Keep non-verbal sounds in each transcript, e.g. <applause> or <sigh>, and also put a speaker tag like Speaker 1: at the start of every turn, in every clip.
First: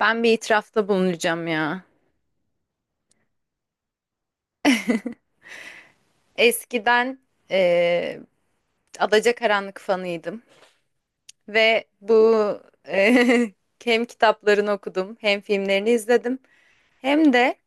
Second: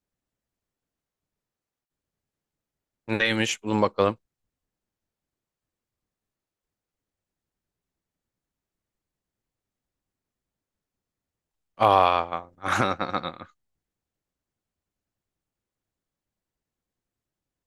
Speaker 1: Ben bir itirafta bulunacağım ya.
Speaker 2: Neymiş? Bulun bakalım.
Speaker 1: <laughs> Eskiden eee Adacakaranlık fanıydım ve bu
Speaker 2: Aa.
Speaker 1: eee, <laughs> hem kitaplarını okudum, hem filmlerini izledim, hem de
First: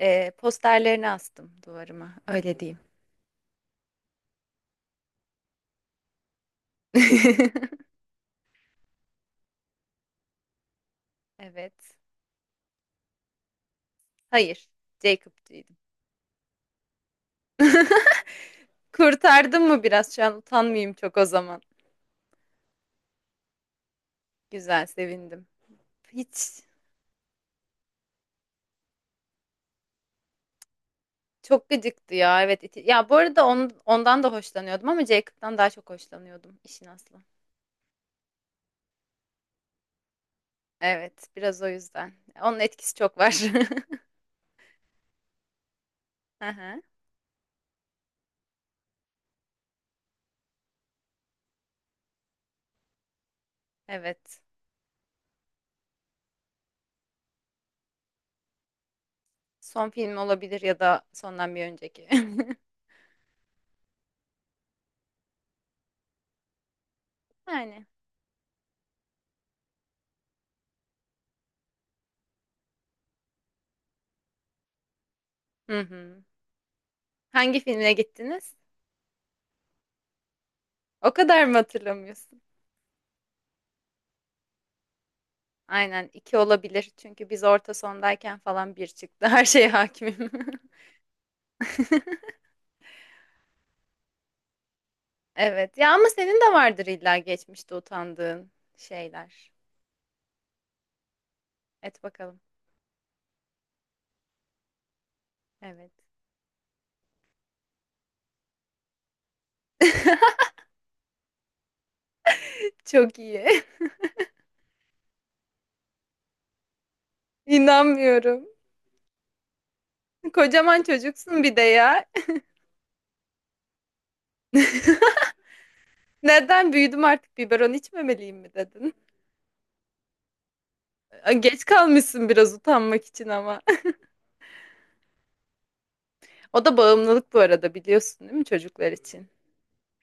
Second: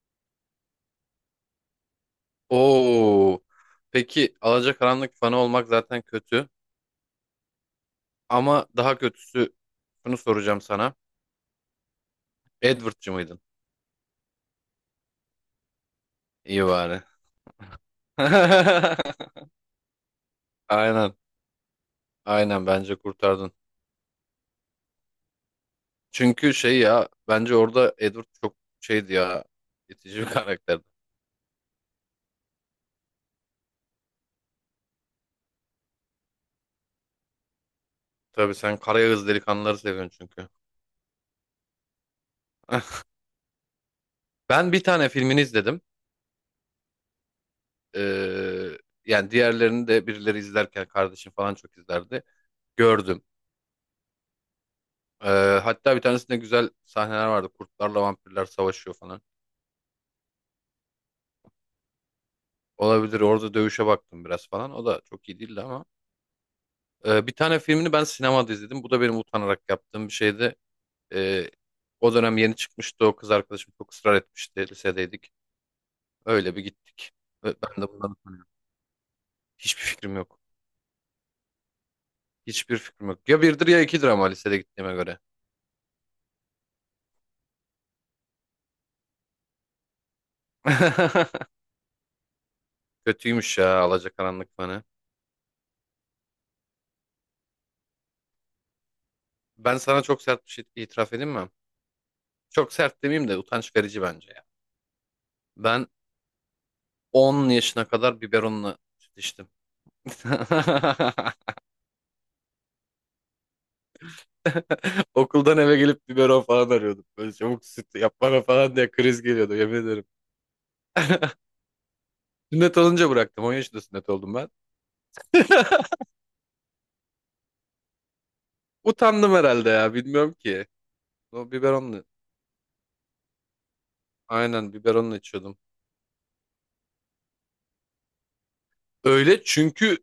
Speaker 1: eee, posterlerini astım duvarıma.
Speaker 2: <laughs>
Speaker 1: Öyle diyeyim.
Speaker 2: Oo. Peki Alacakaranlık fanı olmak zaten kötü.
Speaker 1: <laughs>
Speaker 2: Ama daha kötüsü şunu soracağım sana.
Speaker 1: Evet.
Speaker 2: Edward'cı mıydın?
Speaker 1: Hayır. Jacob'cuydum.
Speaker 2: İyi bari. <laughs>
Speaker 1: Kurtardım mı biraz? Şu an utanmayayım
Speaker 2: Aynen.
Speaker 1: çok o zaman.
Speaker 2: Aynen bence kurtardın.
Speaker 1: Güzel, sevindim.
Speaker 2: Çünkü
Speaker 1: Hiç
Speaker 2: şey ya bence orada Edward çok şeydi ya, itici bir karakterdi.
Speaker 1: çok gıcıktı ya. Evet. Ya bu arada ondan da hoşlanıyordum ama Jacob'tan daha çok hoşlanıyordum işin aslı.
Speaker 2: Tabii sen Karayağız delikanlıları seviyorsun çünkü.
Speaker 1: Evet, biraz o yüzden. Onun etkisi
Speaker 2: <laughs>
Speaker 1: çok var.
Speaker 2: Ben bir tane filmini izledim.
Speaker 1: <laughs> Hı
Speaker 2: Ee, Yani diğerlerini de birileri izlerken, kardeşim falan çok izlerdi. Gördüm.
Speaker 1: Evet.
Speaker 2: Ee, Hatta bir tanesinde güzel sahneler vardı. Kurtlarla vampirler savaşıyor falan.
Speaker 1: Son film olabilir ya da sondan bir önceki. <laughs>
Speaker 2: Olabilir. Orada dövüşe baktım biraz falan. O da çok iyi değildi ama. Bir tane
Speaker 1: Yani.
Speaker 2: filmini ben sinemada izledim. Bu da benim utanarak yaptığım bir şeydi. Ee, O dönem yeni çıkmıştı. O kız arkadaşım çok ısrar etmişti. Lisedeydik.
Speaker 1: Hı hı.
Speaker 2: Öyle bir gittik. Ve
Speaker 1: Hangi
Speaker 2: ben de
Speaker 1: filmine
Speaker 2: bundan
Speaker 1: gittiniz?
Speaker 2: hiçbir fikrim yok.
Speaker 1: O kadar mı hatırlamıyorsun?
Speaker 2: Hiçbir fikrim yok. Ya birdir ya ikidir ama, lisede gittiğime göre.
Speaker 1: Aynen iki olabilir. Çünkü biz orta sondayken falan bir çıktı. <laughs> Her şeye hakimim. <laughs>
Speaker 2: <laughs> Kötüymüş ya Alacakaranlık fanı.
Speaker 1: Evet. Ya ama senin de vardır illa geçmişte utandığın şeyler.
Speaker 2: Ben sana çok sert bir şey itiraf edeyim mi?
Speaker 1: Et bakalım.
Speaker 2: Çok sert demeyeyim de utanç verici bence. Ben
Speaker 1: Evet.
Speaker 2: 10 yaşına kadar biberonla süt içtim.
Speaker 1: <laughs>
Speaker 2: <laughs>
Speaker 1: Çok iyi. <laughs>
Speaker 2: Okuldan eve gelip biberon falan arıyordum. Böyle çabuk süt yap bana
Speaker 1: İnanmıyorum.
Speaker 2: falan diye kriz geliyordu, yemin ederim.
Speaker 1: Kocaman çocuksun
Speaker 2: <laughs>
Speaker 1: bir de ya.
Speaker 2: Sünnet olunca bıraktım. 10 yaşında sünnet oldum ben. <laughs>
Speaker 1: Neden büyüdüm artık biberon içmemeliyim mi dedin?
Speaker 2: Utandım herhalde ya, bilmiyorum ki. O
Speaker 1: Geç
Speaker 2: biberonla,
Speaker 1: kalmışsın biraz utanmak için ama. <laughs>
Speaker 2: aynen biberonla içiyordum.
Speaker 1: O da bağımlılık bu arada biliyorsun değil mi çocuklar için?
Speaker 2: Öyle çünkü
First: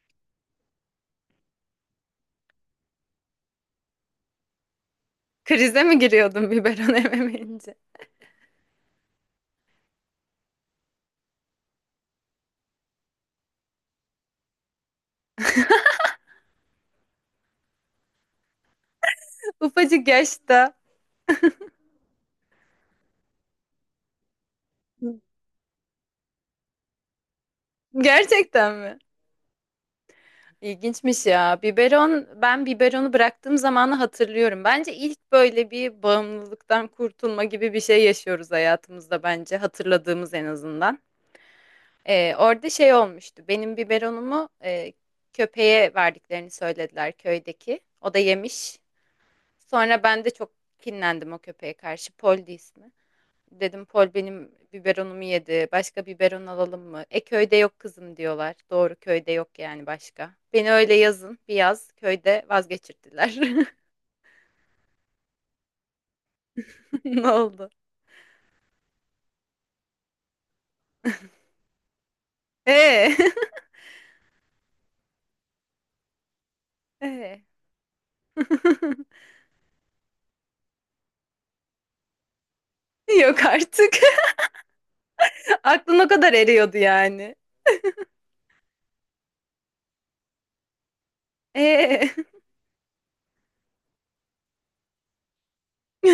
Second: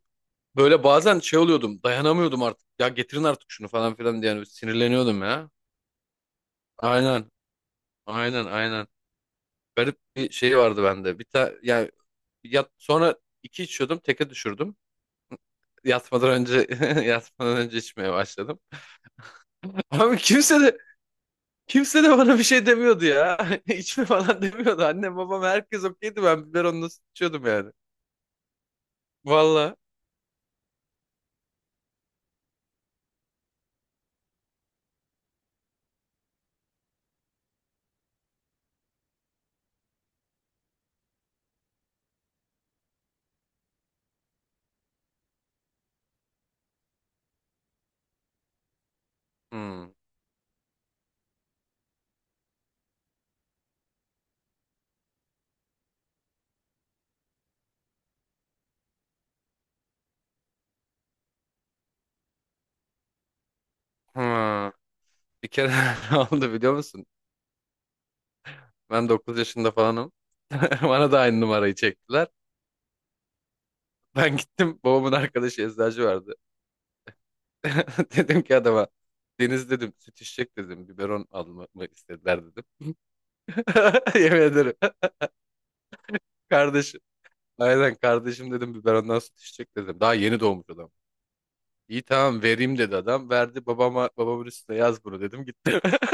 Speaker 2: böyle bazen şey oluyordum, dayanamıyordum artık. Ya getirin artık şunu falan filan diye, yani sinirleniyordum ya.
Speaker 1: Krize mi giriyordun biberon <laughs>
Speaker 2: Aynen,
Speaker 1: ememeyince?
Speaker 2: aynen, aynen. Garip bir şey vardı bende. Bir ta Yani yat, sonra iki içiyordum, teke düşürdüm. Yatmadan önce <laughs> yatmadan önce içmeye başladım.
Speaker 1: Ufacık
Speaker 2: Abi kimse
Speaker 1: yaşta.
Speaker 2: de kimse de bana bir şey demiyordu ya. <laughs> İçme falan demiyordu. Annem babam herkes okeydi. Ben biberonla nasıl içiyordum yani.
Speaker 1: Gerçekten mi?
Speaker 2: Valla.
Speaker 1: İlginçmiş ya. Biberon, ben biberonu bıraktığım zamanı hatırlıyorum. Bence ilk böyle bir bağımlılıktan kurtulma gibi bir şey yaşıyoruz hayatımızda bence. Hatırladığımız en azından. Orada şey olmuştu. Benim biberonumu köpeğe verdiklerini söylediler köydeki. O da yemiş.
Speaker 2: Hmm.
Speaker 1: Sonra ben de çok kinlendim o köpeğe karşı. Poldi ismi. Dedim Pol benim biberonumu yedi. Başka biberon alalım mı? E köyde yok kızım diyorlar. Doğru köyde yok yani başka. Beni öyle yazın bir yaz köyde vazgeçirdiler. <laughs>
Speaker 2: Hmm. Bir kere <laughs> ne oldu biliyor musun?
Speaker 1: Ne oldu?
Speaker 2: Ben 9 yaşında falanım. <laughs> Bana da aynı numarayı çektiler.
Speaker 1: Ee,
Speaker 2: Ben gittim, babamın arkadaşı eczacı vardı.
Speaker 1: <laughs> ee.
Speaker 2: <laughs> Dedim ki adama,
Speaker 1: <laughs>
Speaker 2: Deniz dedim süt içecek dedim, biberon almamı istediler dedim.
Speaker 1: Yok
Speaker 2: <laughs>
Speaker 1: artık.
Speaker 2: Yemin ederim.
Speaker 1: <laughs> Aklın o kadar eriyordu
Speaker 2: Kardeşim.
Speaker 1: yani.
Speaker 2: Aynen kardeşim dedim biberondan süt içecek dedim. Daha yeni doğmuş adam. İyi
Speaker 1: Ee.
Speaker 2: tamam vereyim dedi adam. Verdi, babama, babamın üstüne yaz bunu dedim, gitti. <laughs>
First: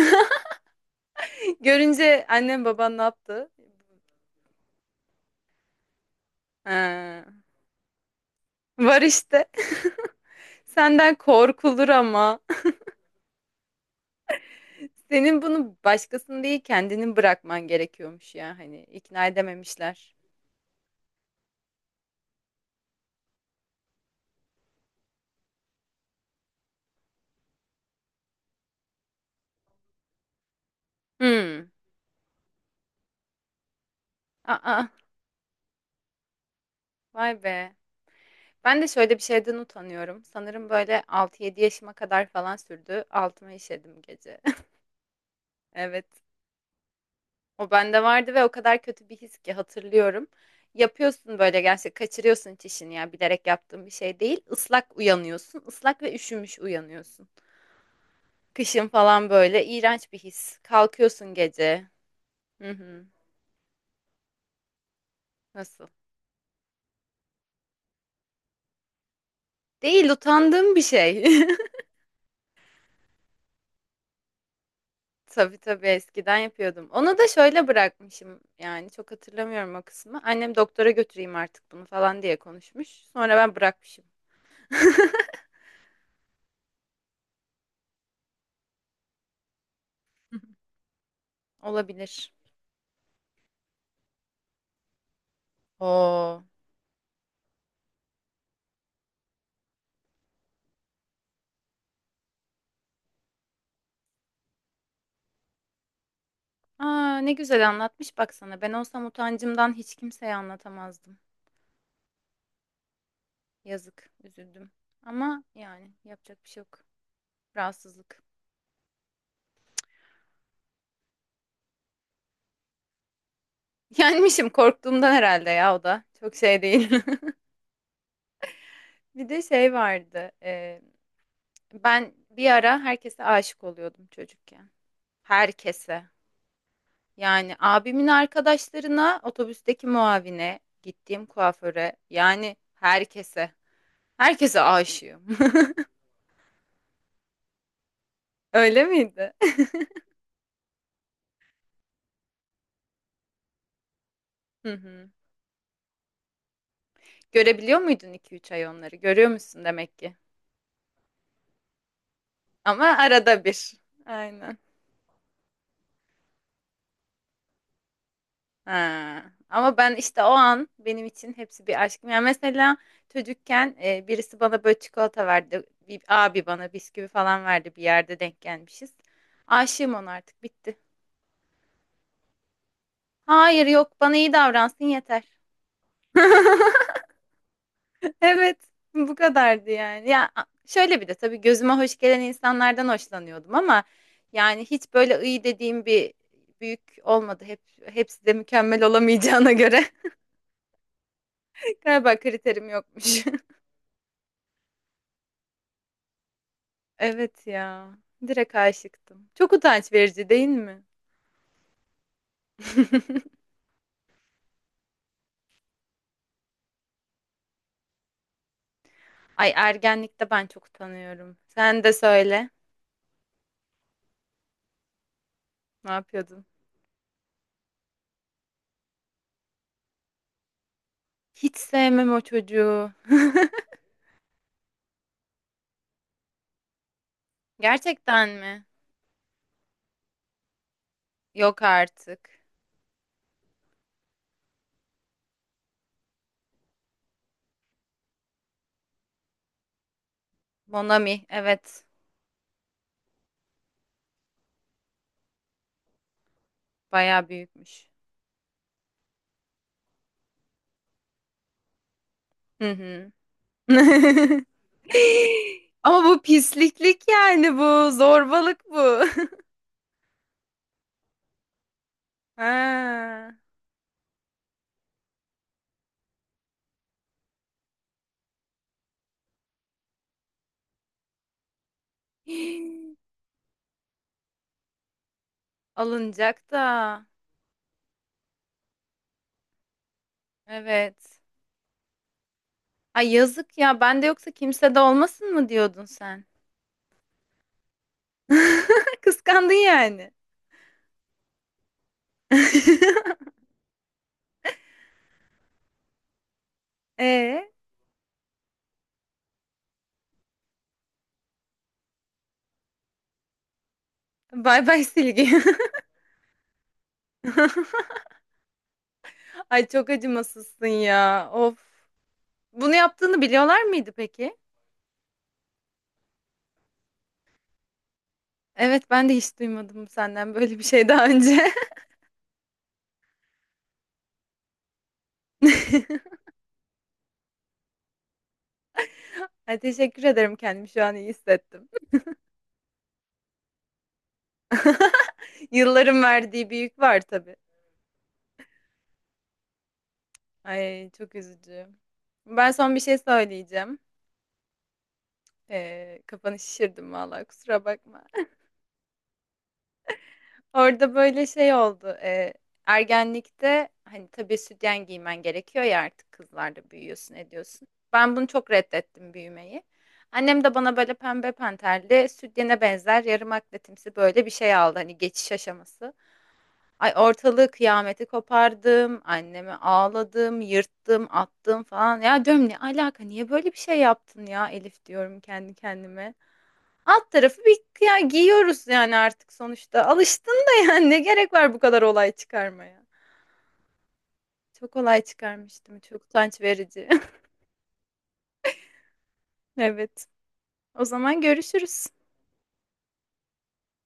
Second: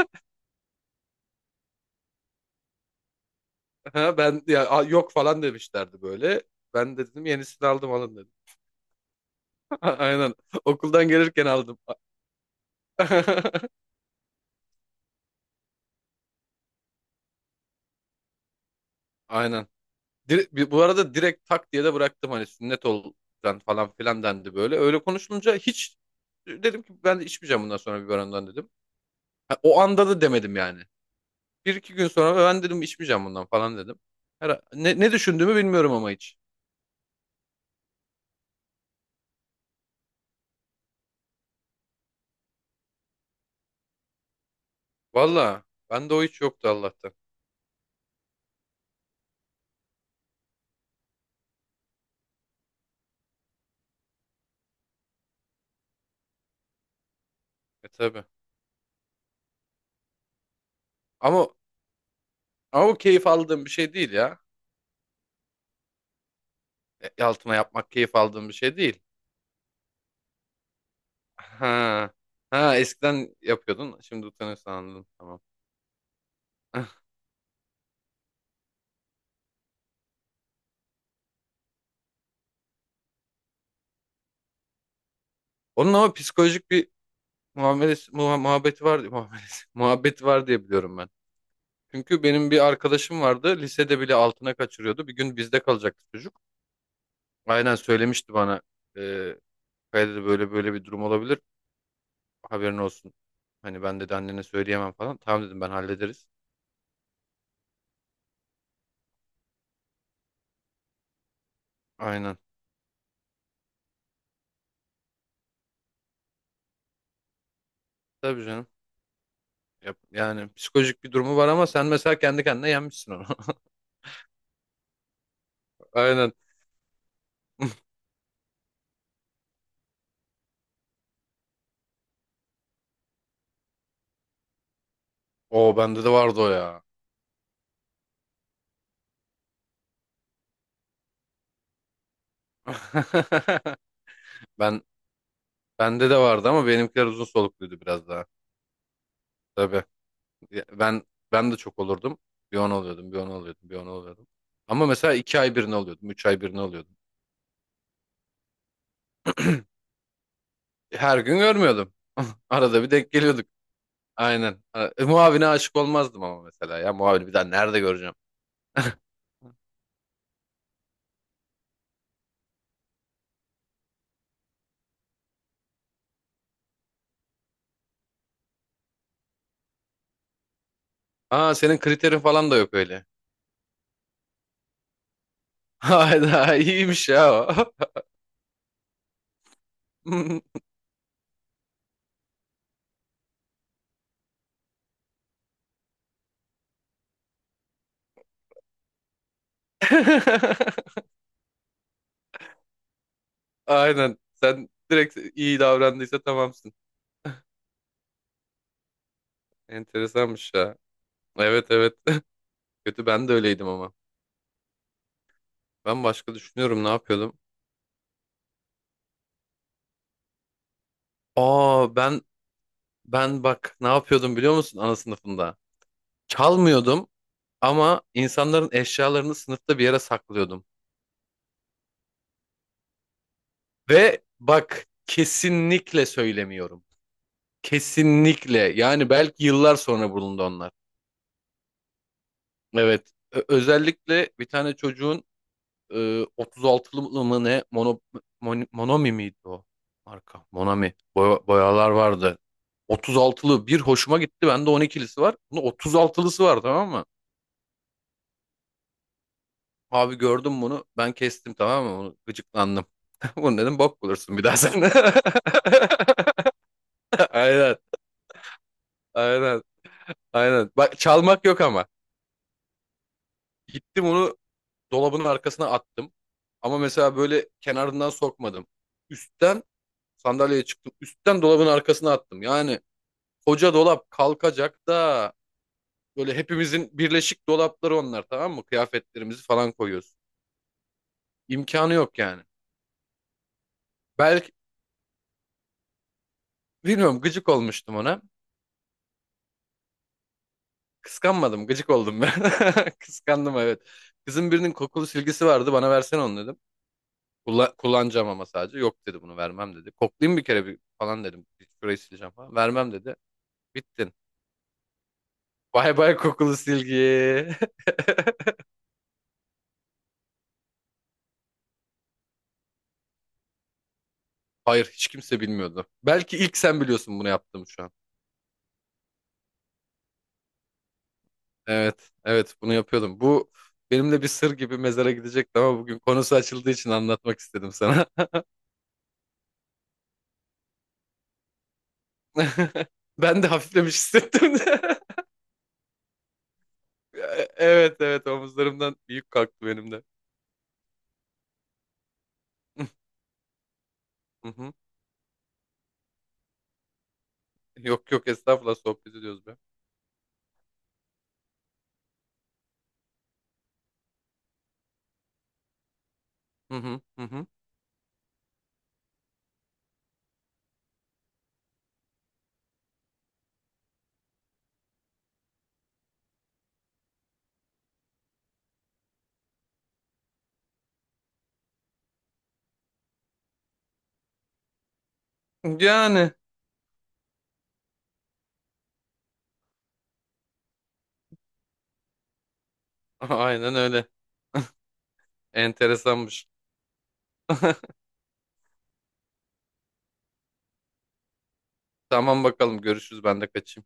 Speaker 1: Görünce annem baban ne yaptı?
Speaker 2: Ha, ben ya "Aa, yok" falan demişlerdi böyle. Ben de
Speaker 1: Ha,
Speaker 2: dedim yenisini aldım, alın dedim.
Speaker 1: var işte.
Speaker 2: <laughs> Aynen.
Speaker 1: <laughs>
Speaker 2: Okuldan
Speaker 1: Senden
Speaker 2: gelirken aldım.
Speaker 1: korkulur ama.
Speaker 2: <laughs>
Speaker 1: Senin bunu başkasını değil kendini bırakman gerekiyormuş ya hani ikna
Speaker 2: Aynen.
Speaker 1: edememişler.
Speaker 2: Bu arada direkt tak diye de bıraktım. Hani sünnet ol lan falan filan dendi böyle. Öyle konuşulunca hiç, dedim ki ben de içmeyeceğim bundan sonra biberondan dedim. Ha, o anda da demedim yani.
Speaker 1: Hmm.
Speaker 2: Bir iki gün sonra ben dedim içmeyeceğim bundan falan dedim.
Speaker 1: Aa,
Speaker 2: Ne düşündüğümü bilmiyorum ama hiç.
Speaker 1: vay be. Ben de şöyle bir şeyden utanıyorum. Sanırım böyle altı yedi yaşıma kadar falan sürdü. Altıma işedim gece. <laughs>
Speaker 2: Valla,
Speaker 1: Evet.
Speaker 2: bende o hiç yoktu Allah'tan.
Speaker 1: O bende vardı ve o kadar kötü bir his ki hatırlıyorum. Yapıyorsun böyle gerçekten kaçırıyorsun çişini ya bilerek yaptığın bir şey değil. Islak uyanıyorsun. Islak ve üşümüş uyanıyorsun.
Speaker 2: E tabii.
Speaker 1: Kışın falan böyle iğrenç bir his. Kalkıyorsun
Speaker 2: Ama,
Speaker 1: gece. Hı
Speaker 2: ama o
Speaker 1: hı.
Speaker 2: keyif aldığım bir şey değil ya.
Speaker 1: Nasıl?
Speaker 2: Altına yapmak keyif aldığım bir şey değil.
Speaker 1: Değil utandığım bir şey. <laughs>
Speaker 2: Ha. Ha, eskiden yapıyordun. Şimdi utanıyorsun, anladım. Tamam.
Speaker 1: Tabii tabii eskiden yapıyordum.
Speaker 2: <laughs>
Speaker 1: Onu da şöyle bırakmışım yani çok hatırlamıyorum o kısmı. Annem doktora götüreyim artık bunu falan diye konuşmuş. Sonra ben bırakmışım. <laughs>
Speaker 2: Onun ama psikolojik bir muamelesi, muhabbeti var diye muamelesi, <laughs> muhabbeti var diye biliyorum ben. Çünkü
Speaker 1: Olabilir.
Speaker 2: benim bir arkadaşım vardı. Lisede bile altına kaçırıyordu. Bir gün bizde kalacaktı
Speaker 1: Oo.
Speaker 2: çocuk. Aynen söylemişti bana. E, Kaya dedi böyle böyle bir durum olabilir. Haberin olsun. Hani ben dedi, annene söyleyemem falan. Tamam dedim ben, hallederiz.
Speaker 1: Aa, ne güzel anlatmış baksana. Ben olsam utancımdan hiç kimseye anlatamazdım.
Speaker 2: Aynen.
Speaker 1: Yazık, üzüldüm. Ama yani yapacak bir şey yok. Rahatsızlık.
Speaker 2: Tabii canım. Yani psikolojik bir durumu var ama sen mesela kendi kendine yenmişsin onu.
Speaker 1: <laughs> Yenmişim korktuğumdan herhalde ya o
Speaker 2: <laughs>
Speaker 1: da.
Speaker 2: Aynen.
Speaker 1: Çok şey değil. <laughs> Bir de şey vardı. Ben bir ara herkese aşık oluyordum çocukken.
Speaker 2: O bende
Speaker 1: Herkese.
Speaker 2: de vardı o ya.
Speaker 1: Yani abimin arkadaşlarına, otobüsteki muavine, gittiğim kuaföre, yani herkese.
Speaker 2: <laughs>
Speaker 1: Herkese
Speaker 2: Ben
Speaker 1: aşığım.
Speaker 2: Bende de vardı ama benimkiler uzun solukluydu biraz daha.
Speaker 1: <laughs> Öyle miydi?
Speaker 2: Tabii. Ya, ben de çok olurdum. Bir on oluyordum, bir on oluyordum, bir on oluyordum.
Speaker 1: <laughs> Hı
Speaker 2: Ama
Speaker 1: hı.
Speaker 2: mesela iki ay birini oluyordum, üç ay birini oluyordum.
Speaker 1: Görebiliyor muydun iki üç ay onları? Görüyor musun
Speaker 2: <clears throat>
Speaker 1: demek ki?
Speaker 2: Her gün görmüyordum. <laughs> Arada
Speaker 1: Ama
Speaker 2: bir denk
Speaker 1: arada
Speaker 2: geliyorduk.
Speaker 1: bir. Aynen.
Speaker 2: Aynen. Muavine aşık olmazdım ama, mesela ya, muavini bir daha nerede göreceğim? <laughs>
Speaker 1: Ha. Ama ben işte o an benim için hepsi bir aşk. Yani mesela çocukken birisi bana böyle çikolata verdi. Bir abi bana bisküvi falan verdi bir yerde denk gelmişiz. Aşığım ona artık bitti.
Speaker 2: Aa, senin kriterin falan da yok öyle.
Speaker 1: Hayır yok bana iyi davransın yeter.
Speaker 2: <laughs> Hayda,
Speaker 1: <laughs>
Speaker 2: iyiymiş ya o.
Speaker 1: Evet, bu kadardı yani. Ya
Speaker 2: <laughs>
Speaker 1: şöyle bir de tabii gözüme hoş gelen insanlardan hoşlanıyordum ama yani hiç böyle iyi dediğim bir büyük olmadı. Hepsi de mükemmel olamayacağına göre <laughs> galiba kriterim yokmuş. <laughs>
Speaker 2: Aynen. Sen direkt iyi davrandıysa tamamsın.
Speaker 1: Evet ya. Direkt aşıktım. Çok utanç verici değil
Speaker 2: Enteresanmış ya.
Speaker 1: mi?
Speaker 2: Evet, evet. <laughs> Kötü,
Speaker 1: <laughs>
Speaker 2: ben de öyleydim ama. Ben başka düşünüyorum, ne yapıyordum?
Speaker 1: Ay ergenlikte ben çok utanıyorum. Sen de
Speaker 2: Aa,
Speaker 1: söyle.
Speaker 2: ben bak ne yapıyordum biliyor musun ana sınıfında?
Speaker 1: Ne yapıyordun?
Speaker 2: Çalmıyordum ama insanların eşyalarını sınıfta bir yere saklıyordum.
Speaker 1: Hiç sevmem o çocuğu. <laughs>
Speaker 2: Ve bak, kesinlikle söylemiyorum.
Speaker 1: Gerçekten
Speaker 2: Kesinlikle.
Speaker 1: mi?
Speaker 2: Yani belki yıllar sonra bulundu onlar.
Speaker 1: Yok artık.
Speaker 2: Evet. Özellikle bir tane çocuğun e, 36'lı mı ne, mono, Monomi miydi o marka? Monami.
Speaker 1: Monami, evet.
Speaker 2: Boyalar vardı. 36'lı bir hoşuma gitti. Bende 12'lisi var. Bunda 36'lısı var, tamam mı?
Speaker 1: Bayağı büyükmüş.
Speaker 2: Abi gördüm bunu. Ben kestim, tamam mı? Onu
Speaker 1: Hı
Speaker 2: gıcıklandım.
Speaker 1: hı.
Speaker 2: <laughs> Bunu dedim, bok bulursun bir
Speaker 1: <laughs>
Speaker 2: daha sen.
Speaker 1: Ama bu pisliklik
Speaker 2: <laughs>
Speaker 1: yani
Speaker 2: Aynen.
Speaker 1: bu. Zorbalık bu. <laughs>
Speaker 2: Aynen. Aynen. Bak, çalmak yok ama.
Speaker 1: Ha.
Speaker 2: Gittim onu dolabın arkasına attım. Ama mesela böyle kenarından sokmadım. Üstten sandalyeye çıktım. Üstten dolabın arkasına attım. Yani
Speaker 1: <gasps>
Speaker 2: koca dolap kalkacak da, böyle
Speaker 1: Alınacak da.
Speaker 2: hepimizin birleşik dolapları onlar, tamam mı? Kıyafetlerimizi falan koyuyoruz.
Speaker 1: Evet.
Speaker 2: İmkanı yok yani.
Speaker 1: Ay yazık ya. Ben de yoksa
Speaker 2: Belki,
Speaker 1: kimse de olmasın mı diyordun sen?
Speaker 2: bilmiyorum, gıcık olmuştum ona.
Speaker 1: <laughs> Kıskandın yani.
Speaker 2: Kıskanmadım, gıcık oldum ben. <laughs>
Speaker 1: <laughs>
Speaker 2: Kıskandım, evet. Kızın birinin kokulu silgisi vardı, bana versene onu dedim.
Speaker 1: Ee,
Speaker 2: Kullanacağım ama sadece. Yok dedi, bunu vermem dedi. Koklayayım bir kere bir falan dedim. Bir şurayı sileceğim falan. Vermem dedi. Bittin.
Speaker 1: bay bay Silgi.
Speaker 2: Bay bay kokulu silgi.
Speaker 1: <laughs>
Speaker 2: <laughs>
Speaker 1: Ay çok acımasızsın ya. Of. Bunu yaptığını biliyorlar mıydı peki?
Speaker 2: Hayır, hiç kimse bilmiyordu. Belki ilk sen biliyorsun bunu yaptığımı şu an.
Speaker 1: Evet ben de hiç duymadım senden böyle bir şey daha önce.
Speaker 2: Evet, evet bunu yapıyordum. Bu benimle bir sır gibi mezara gidecekti ama bugün
Speaker 1: <laughs>
Speaker 2: konusu açıldığı için anlatmak istedim sana.
Speaker 1: Ay, teşekkür ederim kendimi şu an iyi hissettim.
Speaker 2: <laughs> Ben de hafiflemiş hissettim. <laughs>
Speaker 1: <laughs> Yılların verdiği bir yük var tabii.
Speaker 2: Evet, evet, omuzlarımdan büyük kalktı benim de.
Speaker 1: Ay çok üzücü. Ben son bir şey
Speaker 2: <laughs>
Speaker 1: söyleyeceğim.
Speaker 2: Hı hı.
Speaker 1: Kafanı şişirdim vallahi kusura bakma.
Speaker 2: Yok, yok,
Speaker 1: <laughs>
Speaker 2: estağfurullah, sohbet ediyoruz be.
Speaker 1: Orada böyle şey oldu. Ergenlikte hani tabii sütyen giymen gerekiyor ya artık kızlarda
Speaker 2: Hı hı
Speaker 1: büyüyorsun
Speaker 2: hı hı.
Speaker 1: ediyorsun. Ben bunu çok reddettim büyümeyi. Annem de bana böyle pembe panterli sütyene benzer yarım akletimsi böyle bir şey aldı hani geçiş aşaması. Ay ortalığı kıyameti kopardım, anneme ağladım, yırttım, attım falan. Ya diyorum ne alaka niye böyle bir şey yaptın ya Elif diyorum kendi kendime.
Speaker 2: Yani
Speaker 1: Alt tarafı bir ya giyiyoruz yani artık sonuçta. Alıştın da yani ne gerek var bu kadar olay çıkarmaya.
Speaker 2: <laughs> aynen öyle.
Speaker 1: Çok olay çıkarmıştım. Çok utanç
Speaker 2: Enteresanmış.
Speaker 1: verici. <laughs>
Speaker 2: <laughs>
Speaker 1: Evet. O zaman görüşürüz.
Speaker 2: Tamam bakalım, görüşürüz, ben de kaçayım.